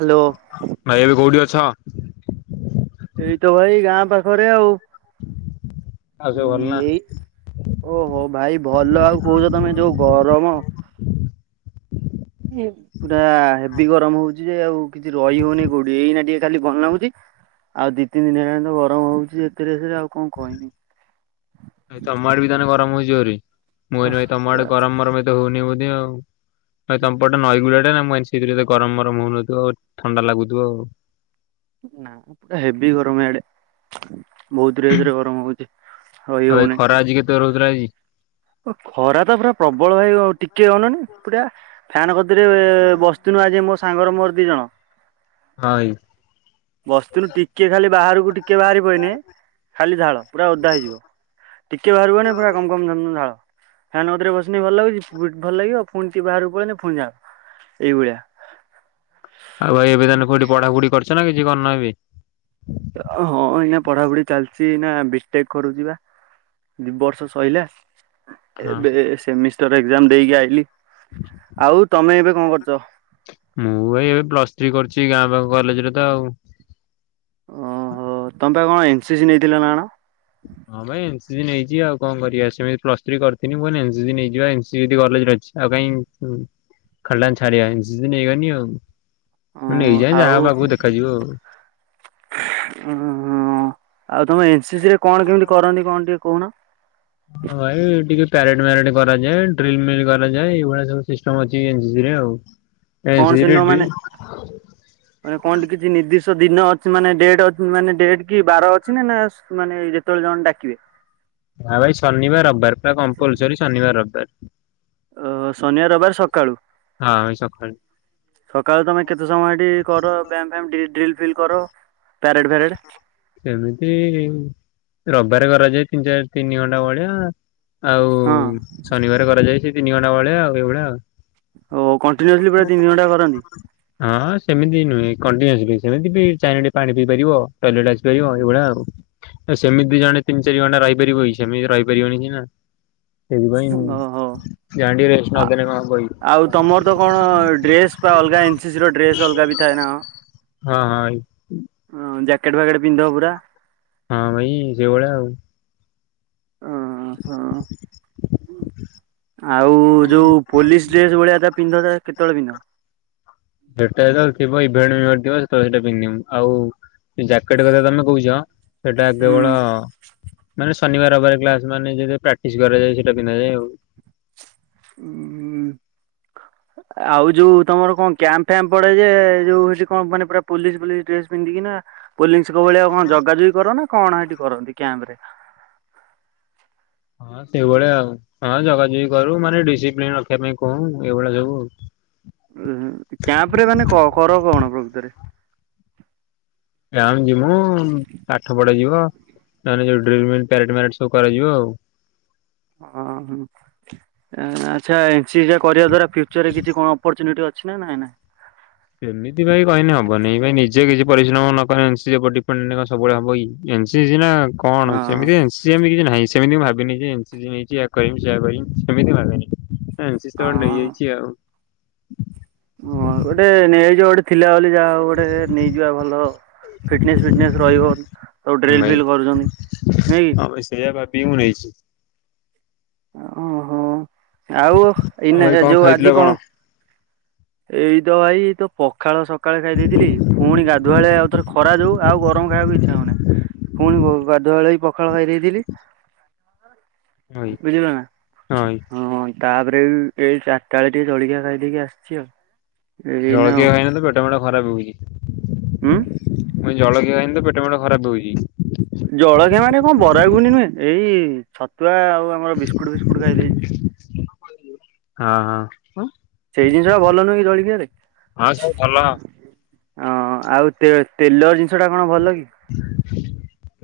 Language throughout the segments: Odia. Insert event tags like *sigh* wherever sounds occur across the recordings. ହ୍ୟାଲୋ ଭାଇ ଏବେ କୋଉଠି ଅଛ। ଏଇ ତ ଭାଇ ଗାଁ ପାଖରେ ଆଉ ଆଉ ସବୁ ଭଲ ନା? ହଁ ଏଇ ଓହୋ ଭାଇ ଭଲ ଆଉ କହୁଛ ତମେ ଯୋଉ ଗରମ ପୁରା ହେଭି ଗରମ ହଉଛି ଯେ ଆଉ କିଛି ରହି ହଉନି କୋଉଠି ଏଇନା ଟିକେ ଖାଲି ଭଲ ଲାଗୁଛି ଆଉ ଦି ତିନି ଦିନ ହେଲାଣି ତ ଗରମ ହଉଛି ଏଥିରେରେ ଆଉ କଣ କହିନି ଏ ତ ଅମମାଡ ବି ତାନେ ଗରମ ହଉଛିିବରି ମୁଇ ଓଃ ନ ତମରେ ପୁରା ଗରମ ଗରମ ତ ହଉ ନି ଆ ହଉ। ନ ତମପଟା ନଈଗୁଡା ମୁଁ ସେଥିରେ ଗରମ ଗରମ ହଉନଥିବ ଆଉ ଥଣ୍ଡା ଲାଗୁଥିବ ଆଉ। ନା ପା ହେବ ଗରମ ଏ ଆଡେ ବହୁତ ରେ ଧରେ ଗରମ ହଉଛି। ରହି ଆଉ ଏଇ ଖରା ଆଜି କେତେ ରହୁଥିଲା ଆଜି ଓ ଖରା ତ ପୁରା ପ୍ରବଳ ହେଇଗ ଟିକେ କନୁନି ପୁରା ଫ୍ୟାନ ବସି ମୋ ସାଙ୍ଗର ମୋର ଦି ଜଣ। ହଁ ଭାଇ। ବସ୍ରୁ ଟିକେ ଖାଲି ବାହାରକୁ ଟିକେ ବାହାରି ପଏନି ଖାଲି ଝାଳ ପୁରା ଓଦା ହେଇଯିବ ଟିକେ ବାହାରି ହନି ପୁରା ଗମ ଗମ ଝାଳ ଫ୍ୟାନ କତିରେ ବସିପଡିଲେ ଭଲ ଲାଗୁଛି ଭଲ ଲାଗିବ ଆଉ ପୁଣି ବାହାରକୁ ପଳେଇଲେ ପୁଣି ଝାଳ ଏଇଭଳିଆ ଆଉ ଭାଇ ଏବେ ତାହେ କୋଉଠି ପଢାଢିଛ ନା କିଛି କି କରିନବ ହଁ ଏଇନା ପଢାପଢି ଚାଲିଛି ନା ବିଟେକ୍ କରୁଛି ବା ଦି ବର୍ଷ ସରିଲା। ହଁ ଏବେ ସେମିଷ୍ଟାର ଏଜାମ ଦେଇକି ଆଇଲିି ଆଉ ତମେ ଏବେ କଣ କରୁଛ। ବିକି କରୁଛି ଗାଁ ପାଖ କଲେଜରେ ତ ଆଉ ଓ ହୋ ତମ ତ କଣ ଏନ୍ସି ସି ନେଇଥିଲ ନା କଣ? ହଁ ଭାଇ ଏସି ସ ନେଇଛି ଆଉ କଣ କରିବା ସେମିତି ପ୍ଲସ ଥ୍ରୀ କରିିହ ଏସି ସ ନେଇଯ ଏଦି କଲେଜରେ ଅଛି ଆଉ କାଇଁ ଖେ ଛାଡିବା ଏସି ନେଇଗନି ଆଉ ହ ନେଇଯାଏ ଯାହା ଆଉ ହବ ଉ ଆଗକୁ ଦେଖାଯିବ ଆଉ। ଆଉ ତମେ ଶିଶିରେ କଣ କେମିତି କରନ୍ତି କଣ ଟିକେ କହୁନ। ହଁ ଭାଇ ଟିକେ ପ୍ୟାରେଡ୍ ମ୍ୟାରେଡ୍ କରାଯାଏ ଡ୍ରିଲ ମିଲ୍ କରାଯାଏ ଏଇଭଳିଆ ସବୁ ସିଷ୍ଟମ ଅଛି। *inaudible* କଣ ସେଦିନ ମାନେ ଆଉ *inaudible* ମାନେ କଣ କିଛି ନିର୍ଦ୍ଦିଷ୍ଟ ଦିନ ଅଛି ମାନେ ଡଟ ମାନେ ଡେଟ କି ବାର ଅଛି ନା ନା ମାନେ ଯେତେବେଳେ ଜଣ ଡାକିବେ। ହ ଭାଇ ଶନିବାର ରବିବାର ପୁରା କମ୍ପଲସରୀ ଶନିବାର ରବିବାର। ଅ ଶନିବ ରବାର ସକାଳୁ। ହଁ ଭାଇ ସକାଳୁ। ସକାଳୁ ତମେ କେତେ ସମୟ ହେଠି କର ବ୍ୟାୟାମ ଫାୟାମ ଡ୍ରିଲ ଫି ଫିଲ୍ କର। ପ୍ୟାରେଡ ଫ୍ୟାରେଡ ସେମିତି ରବିବାର କରାଯାଏ ତିନି ଚାରି ତିନି ଘଣ୍ଣ୍ଡା ଭଳିଆଉ ଆଉ ହଁ ଶନିବାର କରାଯାଇଛି। ତିନିି ଘଣ୍ଟା ଭଳିଆ ଆଉ ଏଳିଆ ଆଉ ଓ କଣ୍ଟିନ୍ୟୁସଲି ପୁରା ତିନି ଘଣ୍ଟା କରନ୍ତି? *inaudible* ହଁ ସେମିତି ନୁହେଁ କଣ୍ଟିନିଅସଲି ସେମତି ବି ଚାରିଣ୍ଟି ପାଣି ହେପାରିବ ପଲେଟ ଆସିପାରିବ ଏଇଭଳିଆ ଆଉ ସେମିତି ଜଣେ ତିନି ଚାରି ଘଣ୍ଟା ରହିପାରିବଇ ସେମିତି ରହିପାରିବନି ସିନା ସେଇଥିପାଇଁ ଓହୋ ଯାହା ଟିକେ ରେଷ୍ଟ ନଦେଲେ କଣ ହବ କି ଆଉ ତମର ତ କଣ ଡ୍ରେସ୍ ବା ଅଲଗା ଏନସିସି ର ଡ୍ରେସ ଅଲଗା ବି ଥାଏ ନାକଣ? ହଁ ହଁ ଭାଇ। ହଁ ଜ୍ୟାକେଟ ଫାକେଟ ପିନ୍ଧିବ ପୁରା। ହଁ ଭାଇ ସେଓଳିଆ ଆଉ ହ ହଁ ଆଉ ଯୋଉ ପୋଲିସ ଡ୍ରେସ ଭଳିଆ ପିନ୍ଧ ତା କେତେବେଳେ ପିନ୍ଧ? ସେଟା ତ ଥିବ ଇଭେଣ୍ଟେଣ୍ଟ ଥିବ ସେଟା ପିନ୍ଧିବୁ ଆଉ ଜ୍ୟାକେଟ କଥା ତମେ କହୁଛ। ସେଟା ହୁଁ। କେବଳ ମାନେ ଶନିବାର ରବିବାର କ୍ଲାସ ମାନେ ଯୋଉଟା ପ୍ରାକ୍ଟିସ କରାଯାଏ ସେଇଟା ପିନ୍ଧାଯାଏ ଆଉ ହୁଁ ଆଉ ଯୋଉ ତମର କଣ କ୍ୟାମ୍ପ କ୍ୟାମ୍ପ ପଡେ ଯେ ଯୋଉ ହଉଛି କଣ ମାନେ ପୁରା ପୋଲିସ ପୋଲିସ ଡ୍ରେସ ପିନ୍ଧିକି ନା ପୋଲିସଙ୍କ ଭଳିଆ କଣ ଜଗାଜଗି କର ନା କଣ ସେଠି କରନ୍ତି କ୍ୟାମ୍ପରେ ହଁ ସେଇଭଳିଆ ଆଉ ହଁ ଜଗାଜଗି କରୁ ମାନେ ଡିସିପ୍ଲିନ ରଖିବା ପାଇଁ କହୁ ଏଇଭଳିଆ ସବୁ ଆଉ। ଉ କ୍ୟାମ୍ପ ରେ ମାନେ କର କଣ ପ୍ରକୃତରେ? କ୍ୟାମ୍ପ ଯିବୁ ମୁଁ ପାଠ ପଢା ଯିବ ନହେଲେ ଯୋଉ ଡ୍ରିଲ୍ ମିଲ୍ ପ୍ୟାରେଡ୍ ମ୍ୟାରେଡ୍ ସବୁ କରାଯିବ ଆଉ। ହଁ ହଁ ଆଚ୍ଛା ଏ ଏନ୍ ସି ସି ଟା କରିବା ଦ୍ଵାରା ଫ୍ୟୁଚରରେ କିଛି କଣ ଅପରଚୁନିଟି ଅଛି ନା ନାଇଁ ନାଇଁ। ସେମିତି ଭାଇ କହିଲେ ହବନି ଭାଇ ନିଜେ କିଛି ପରିଶ୍ରମ ନକଲେ ଏନ୍ ସି ସି ଉପରେ ଡିପେଣ୍ଡେଣ୍ଟ ସବୁବେଳେ ହବ କି? ଏନ୍ ସି ସି ସିନା କଣ ହଁ ସେମିତି ଏନ୍ ସି ଏମିତି କିଛି ନାହିଁ। ସେମିତି ମୁଁ ଭାବିନି ଯେ ଏନ୍ ସି ସି ମିଳିଚି ଏୟା କରିମି ସେୟା କରିବି ସେମିତି ଭାବିନି। ହଁ ଏନ୍ ସି ସି ତ ହଁ। ନେଇଯାଇଛି ଆଉ। ହଁ ଗୋଟେ ନେଇ ଆଇ ଗୋଟେ ଥିଲା ବୋଲି ଆଉ ଗୋଟେ ନେଇଯିବା ଭଲ ଫିଟନେସ ଫିଟନେସ ରହିବ ଆଉ ଡ୍ରିଲ୍ ଭାଇ ଫିଲ କରୁଛନ୍ତି ନୁହେଁ କି। ହଁ ଭାଇ ସେଇଆ ଭାବିକି ମୁଁ ନେଇଛି। ଓହୋ ଆଉ ଆଉ ଏଇନା ଭାଇ କଣ ଯୋଉ ଖାଇଥିଲ ଆଜି କଣ ଏଇତ ଭାଇ ତ ପଖାଳ ସକାଳେ ଖାଇ ଦେଇଥିଲି ଫୁଣି ଗାଧୁଆବେଳେ ଆଉ ଥରେ ଖରା ଯୋଉ ଆଉ ଗରମ ଖାଇବାକୁ ଇଚ୍ଛା ହଉନି ପୁଣି ଗାଧୁଆବେଳେ ବି ପଖାଳ ଖାଇ ଦେଇଥିଲି ଭାଇ ବୁଝିଲ ନା ହଁ। ତାପରେ ଏଇ ଚାରିଟାବେଳେ ଟିକେ ଜଳଖିଆ ଖାଇଦେଇକି ଆସିଛି ଆଉ। ଏଇନା ଆଉ ଜଳଖିଆ ଖାଇନ ତ ପେଟ ଫେଟ ଖରା ବି ହୁଁ ହଉଛି। ମୁଁ ଜଳଖିଆ ଖାଇନି ତ ପେଟ ପେଟ ଫେଟ ଖରାପ ହଉଛି। ଜଳଖିଆ ମାନେ କଣ ବରା ଘୁଗୁନି ନୁହେଁ ଏଇ ଛତୁ ଛୁଆ ଆଉ ଆମର ବିସ୍କୁଟ ଫିସ୍କୁଟ ଖାଇଦେଇଛି। ହଁ ହଁ। ସେଇ ଜିନିଷ ଟା ଭଲ ନୁହେଁ ଜଳଖିଆରେ। ହଁ ସବୁ ଭଲ ହଁ ଆଉ ତେ ତେଲ ଜିନିଷ ଟା କଣ ଭଲ କି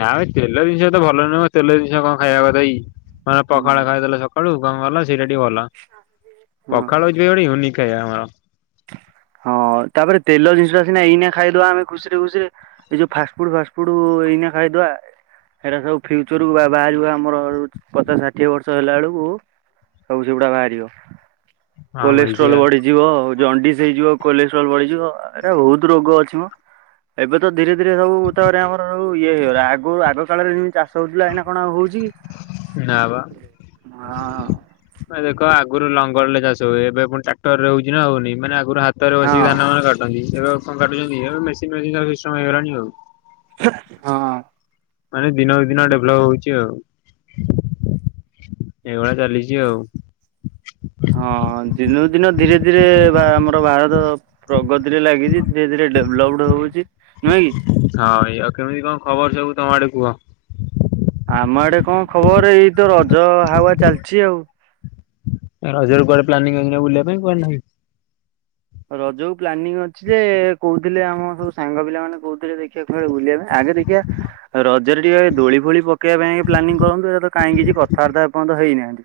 ନାମ ତେଲ ଜିନିଷ ତ ଭଲ ନୁହଁ ତେଲ ଜିନିଷ କଣ ଖାଇବା କଥା କି? ହଁ ହୁଁ ପଖାଳ ଖାଇଦେଲେ ସକ୍ ଆଳୁ *unintelligible* ସେଇଟା ଟିକେ ଭଲ ହଁ ପଖାଳ ହେଉଛି ଉନିକ୍ ଆମର। ହଁ ତାପରେ ତେଲ ଜିନିଷଟା ସିନା ଏଇନା ଖାଇଦବା ଆମେ ଖୁସିରେ ଖୁସିରେ ଏଇ ଯୋଉ ଫାଷ୍ଟଫୁଡ ଫାଷ୍ଟଫୁଡ ଏଇନା ଖାଇଦବା ସେଇଟା ସବୁ ଫ୍ୟୁଚରକୁ ବା ବାହାରିବ ଆମର ପଚାଶ ଷାଠିଏ ବର୍ଷ ହେଲା ବେଳକୁ ସବୁ ସେଗୁଡା ବାହାରିବ କୋଲେଷ୍ଟ୍ରୋଲ ବଢିଯିବ ଆଉ ହେଇଯିବ କୋଲେଷ୍ଟ୍ରୋଲ ବଢିଯିବ ଏ ବହୁତ ରୋଗ ଅଛି ମ ଏବେ ତ ଧୀରେ ଧୀରେ ସବୁ ତାପରେ ଆମର ଇଏ ହେଇଗଲା ଆଗ ଆଗ କାଳରେ ଯେମିତି ଚାଷ ହଉଥିଲା ଏଇନା କଣ ଆଉ ହଉଛି କି? ନାଁ ବା ହଁ ଦେଖ ଆଗ ଆଗରୁ ଲଙ୍ଗଳରେ ଚାଷ ହୁଏ ଏବେୁପୁଣି ଟ୍ରାକ୍ଟରରେ ହଉଛି ନାହଉନି ମାନେ- ପୁର ହାତରେ ବସିକି ହଁ। ଧାନଫାନ କାଟନ୍ତି ଏବେ ଆଉ କଣ କାଟୁଛନ୍ତି। ମେସିନେସିଇଷ୍ଟଉ ହଁ। ମାନେ ଦିନକୁ ଦିନ ଡେଭଲପ ହଉଛି ଆଉ ଏଇଭଳିଆ ଚାଲିଛି ଆଉ ହଁ ଦିନକୁ ଦିନ ଧୀରେ ଧୀରେ ବା ଆମର ଭାରତ ପ୍ରଗତିରେ ଲାଗିଛି ଧୀରେ ଧୀରେ ଡେଭଲପଡ ହଉଛି। ନୁହେଁ କି? ହଁ ଏଇ ଆଉ କେମିତି କଣ ଖବର ସବୁ। ତମଆଡେ କୁହ? ଆମ ଆଡେ କଣ ଖବର ଏଇ ତର ଜ ହାୱା ଚାଲିଛି ଆଉ। ରଜରେ କୁଆଡେ ପ୍ଲାନିଂଅଛି ନା ବୁଲିବା ପାଇଁ କୁଆଡ ନାହିଁ। ରଜକୁ ପ୍ଲାନିଂ ଅଛି ଯେ କୋଉଥିଲେ ଆମ ସବୁ ସାଙ୍ଗ ପିଲା ମାନେ କୋଉଥିଲେ ଦେଖିବାକୁ ସେତେବେଳେ ବୁଲିବା ପାଇଁ ଆଗେ ଦେଖିବା ରଜରେ ଟିକେ ଦୋଳି ଫୋଳି ପକେଇବା ପାଇଁ ପ୍ଲାନିଂ କରନ୍ତେ କାଇଁ କିଛି କଥାବାର୍ତ୍ତା ଏ ପର୍ଯ୍ୟନ୍ତ ହେଇନାହାନ୍ତି।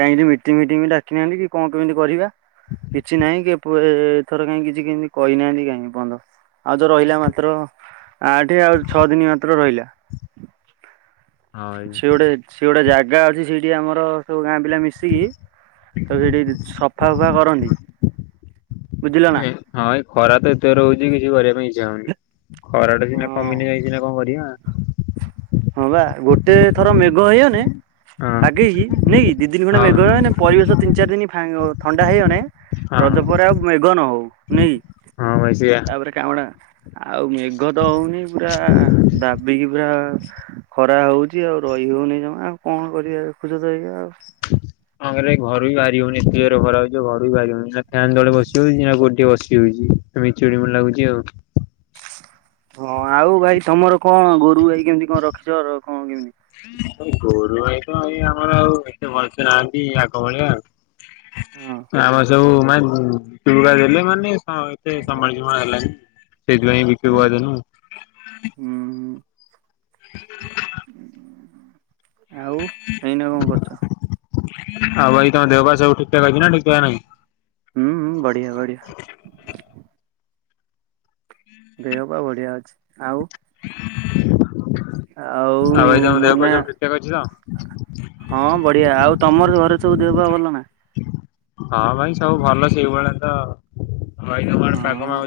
କାଇଁ କିଛି ମିଟିଂ ଫିଟିଂ ବି ଡାକିନାହାନ୍ତି କି କଣ କେମିତି କରିବା କି ଛି ନାହିଁ ପୁଳେ ଏଥର କାଇଁ କଣ କହି ନାହାନ୍ତି କାଇଁ ଏପଯ୍ୟନ୍ତ ଆଉ ତ ରହିଲା ମାତ୍ର ଅଠେ ଆଉ ଛଅ ଦିନ୍ ମାତ୍ର ରହିଲା। ହଁ *unintelligible* ସେ ଗୋଟେ ସେ ଗୋଟେ ଜାଗା ଅଛି ସେଇ କିଏ ଆମର ସବୁ ଗାଁ ପିଲା ମିଶିକି ତ ସେଇଟି ସଫା ଫୁଫା କରନ୍ତି। ହଁ ବୁଝିଲ ନା ଏ ହାଇ ଖରା ତ ଏତେ ରହୁଛି କିଛି କରିବା ପାଇଁ ଇଚ୍ଛା ହଉନି। ଖରାଟା ସିନା ହଁ କମିନେ ଯାଇ ସିନା କଣ କରିବା। ତେ ଥର ମେଘ ହେଇଗନେ ହଁ ଭାଇ ଆଗେଇ ନେଇକି ଦି ଦିନ ଖଣ୍ଡେ ହଁ ମେଘ ହେଇଗନେ ପରିବେଶ- ତିନ ଚାରି ଦିନି ଫାଗ ଥଣ୍ଡା ହେଇଗନେ- ରଜ ହଁ ପରେ ଆଉ- ମେଘ ନ ହଉ ନାଇ- ହଁ ଭାଇ ସେଇଆ ତାପରେ କାମଟା ଆଉ ମେଘ ତ ହଉନି ପୁରା ଦାବିକି ପୁରା- ଖରା ହଉଛି ଆଉ ରହି ହଉନି ଜମା ଆଉ କଣ କରିବା ଦେଖୁଛତ ଏଇଆ ଆଉ- ଆରେ ଘରୁ ବି ବାହାରି ହଉନି ଏତେ ଜୋରରେ ଖରା ହଉଛି ଘରୁ ବି ବାହାରି ହଉନି ନା ଫ୍ୟାନ୍ ତଳେ ବସି ହଉଛି ନା ଗୋଠେ ବସି ହଉଛି ଏମି ଚୁଡି ଫୁଡ଼ି ଲାଗୁଛି ଆଉ- ହଁ ଆଉ ଭାଇ ତମର- କଣ ଗୋରୁ ଗାଈ କେମତି କଣ ରଖିଛ କଣ କେମିତି? ଆ ଭାଇ ତ ଏଇ ଆମର ଆଉ ଏତେ ଭଲସେ ନାହାନ୍ତି ଆଗ ଭଳିଆ ହଁ ଆଉ- ଆମ ସବୁ- ନାଇଁ ମୁଁ ଚୁଡ଼ା ଦେଲି ମାନେ ହଁ ଏତେ ସମୟ ସୀମା ହେଲାଣି ସେଥିପାଇଁ ବିକ୍ରି ଉଁ କରିଦେଲୁ ଆଉ। ହୁଁ ଆଉ ଏଇନା କଣ କରୁଛ? ଆଉ ଭାଇ ତମ ଦେହ ପା ସବୁ ଠିକ୍ ଠାକ୍ ଅଛି ନା ଠିକ୍ ଠାକ୍ ନାଇଁ? ହୁଁ ବଢିଆ ବଢିଆ। ବହପ ବଢିଆ ଅଛି ଆଉ। ଭାଇ ତମ ଆଉ ଦେହ ପା ନନା ସବୁ ଠିକ୍ ଠାକ୍ ଅଛି ତ? ହଁ ବଢିଆ ଆଉ ତମର ଘରେ ସବୁ ଦେହ ଭଲ ନା? ହଁ ଭାଇ ସବୁ ଭଲ ସେଇଭଳିଆ ତ? ହଁ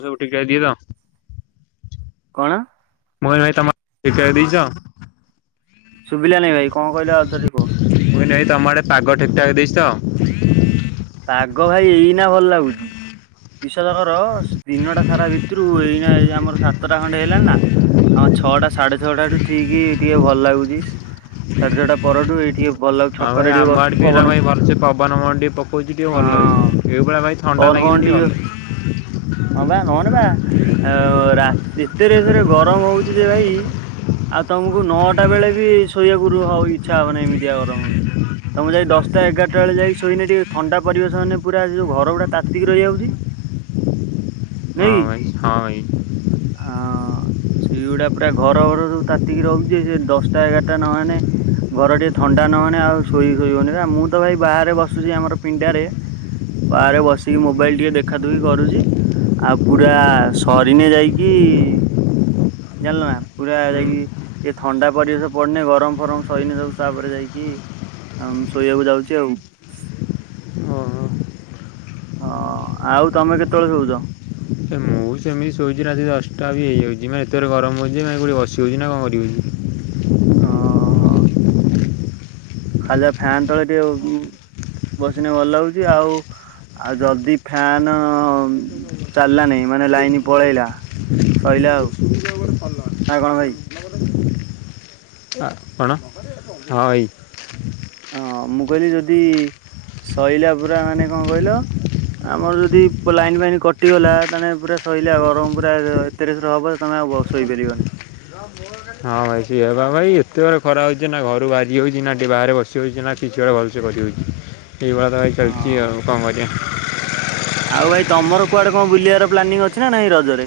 *unintelligible* କଣ? ମୋହନ ଭାଇ ତମର *unintelligible* ଦେଇଛ? ଶୁଭିଲା ନାଇଁ ଭାଇ କଣ କହିଲା ଆଉ ଥରେ କୁହ। ମୁଁ କହିଲି ଭାଇ ତମ ଆଡ଼େ ପାଗ ଠିକ୍ ଠାକ୍ ଦେଇଛି ତ? ପାଗ ଭାଇ ଏଇନା ଭଲ ଲାଗୁଛି। *unintelligible* ର ଦିନଟା ସାରା ଭିତରୁ ଏଇନା ଏଇ ଆମର ସାତଟା ଖଣ୍ଡେ ହେଲାଣି ନା ଆ ଛଅଟା ସାଢେ ଛଅଟାରୁ ଠିକ ଟିକେ ଭଲ ଲାଗୁଚି ସାଢେ ଛଅଟା ପରଠୁ ଏଇଟି ଆଉ ଭାଇ ଆମ ଆଡ଼େ ବି ଭ ବର୍ଷେ ପବନ ଫବନ ଟିକେ ପକଉଛି ଟିକେ ଭଲ ଲାଗୁଛି ହଁ ଏଇଭଳିଆ ଭାଇ ଥଣ୍ଡା ଫୋନ ଲାଗିଲେ ଫୋନ ଭଲ ଟିକେ ଲାଗେ ହଁ ବା ନହେଲେ ବା ଅ ରା ଏତେ ରେଟ୍ ରେ ଗରମ ହଉଛି ଯେ ଭାଇ ଆଉ ତମକୁ ନଅଟା ବେଳେ ବି ଶୋଇବାକୁ ହ ଇଚ୍ଛା ହବନି ଏମିତିଆ ଗରମ ହଉଛି ତମେ ଯାଇ ଦଶଟା ଏଗାରଟା ବେଳେ ଯାଇକି ଶୋଇନ ଟିକେ ଥଣ୍ଡା ପରିବେଶ ମାନେ ପୁରା ଯୋଉ ଘର ଗୁଡା ତାତିକି ରହିଯାଉଚି ହଁ ଭାଇ। ଅଁ ସେଇଗୁଡା ପୁରା ଘର ଫର ସବୁ ତାତିକି ରହୁଚି ଦଶଟା ଏଗାରଟା ନହେନେ ଘର ଟିକେ ଥଣ୍ଡା ନହେନେ ଆଉ ଶୋଇ ଶୋଇ ହଉନି ନା ମୁଁ ତ ଭାଇ ବାହାରେ ବସୁଛି ଆମର ପିଣ୍ଡାରେ ବାହାରେ ବସିକି ମୋବାଇଲ ଟିକେ ଦେଖାଦୁଖି କରୁଚି ଆଉ ପୁରା ସରିନେ ଯାଇକି ଜାଣିଲ ନା ପୁରା ଯାଇକି ହୁଁ ଏ ଥଣ୍ଡା ପରିବେଶ ପଡନି ଗରମ ଫରମ ସରିନେ ସବୁ ତାପରେ ଯାଇକି ଅଁ ଶୋଇଆକୁ ଯାଉଚି ଆଉ? ଓହୋ ହଁ ଆଉ ତମେ କେତେବେଳେ ଶୋଉଚ? ଏ ମୁଁ ସେମିତି ଶୋଉଚି ରାତି ଦଶଟା ବି ହେଇଯାଉଚି ମାନେ ଏତେ ଜୋରେ ଗରମ ହଉଚି ଯେ ମାନେ କୋଉଠି ବସି ହଉଚି ନା କଣ କରି ହଉଚି। ହଁ। ଖୋଲା ଫ୍ୟାନ ତଳେ ଟିକେ ଉଁ ବସିନେ ଭଲ ଲାଗୁଚି ଆଉ ଆଉ ଯଦି ଫ୍ୟାନ ଚାଲିଲାନାଇଁ ମାନେ ଲାଇନ ପଳେଇଲା ସଇଲା ଆଉ ନା କଣ ଭାଇ? ଆ କଣ ହଁ ଭାଇ। ହଁ ମୁଁ କହିଲି ଯଦି ସଇଲା ପୁରା ମାନେ କଣ କହିଲ ଆମର ଯଦି ଲାଇନ ଫାଇନ କଟିଗଲା ତାନେ ପୁରା ସଇଲା ଆଉ ଗରମ ପୁରା ଏତେ ରେଶରେ ହବ ଯେ ତମେ ଆଉ ବ ଶୋଇପାରିବନି। ହଁ ଭାଇ ସେୟା ବା ଭାଇ ଏତେ ଜୋରେ ଖରା ହଉଛି ନା ଘରୁ ବାହାରି ହଉଛି ନା ଟିକେ ବାହାରେ ବସି ସି ହଉଚି ନା କିଛି ଗୋଟେ ଭଲସେ କରିହଉଚି। ଏଇଭଳିଆ ତ ଭାଇ ଚାଲିଚି ହଁ ଆଉ କଣ କରିଆ। ଆଉ ଭାଇ ତମର କୁଆଡେ କଣ ବୁଲିଆର ପ୍ଲାନିଂ ଅଛି ନା ନାଇଁ ରଜରେ?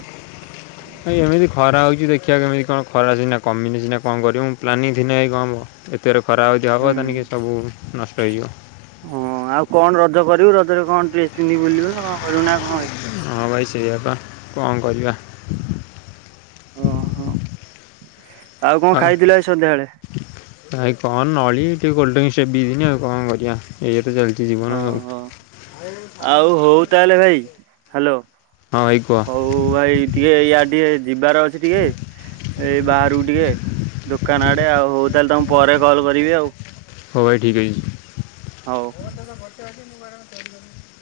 ଭାଇ ଏମିତି ଖରା ହଉଛି ଦେଖିଆ କେମିତି କଣ ଖରା ସିନା କମିନେ ସିନା କଣ କରିବୁ ପ୍ଲାନିଂ ଥିନେ ଭାଇ କଣ ହବ ଏତେର ଖରା ହଉଛି ହବ ହୁଁ। ତାନିକି ସବୁ ନଷ୍ଟ ହେଇଯିବ। ହଁ ଆଉ କଣ ରଜ କରିବୁ ରଜରେ କଣ ଡ୍ରେସ୍ ପିନ୍ଧି ବୁଲିବୁ କଣ କରୁ ନା କଣ ହଁ ଭାଇ ସେଇଆ ବା କଣ କରିବା? ଓହୋ ଆଉ କଣ ଖାଇଥିଲ ଆଜି ସନ୍ଧ୍ୟାବେଳେ? ଭାଇ କ'ଣ ନଳି ଟିକେ କୋଲଡ୍ରିଙ୍କସ୍ ସେପ ପିଇଥିନି ଆଉ କଁ କରିଆ ଏ ଓହୋ ଆଉ ହଉ ତାହେଲେ ଭାଇ ହାଲୋ। ଭାଇ କୁହ ହଉ ଭାଇ ଟିକେ ୟା ଟିକେ ଯିବାର ଅଛି ଟିକେ ଏଇ ବାହାରକୁ ଟିକେ ଦୋକାନ ଆଡେ ଆଉ ହଉ ତାହେଲେ ତମ ପରେ କଲ୍ କରିବି ଆଉ। ହଉ ଭାଇ ଠିକ ଅଛି। ହଉ। *unintelligible* *unintelligible*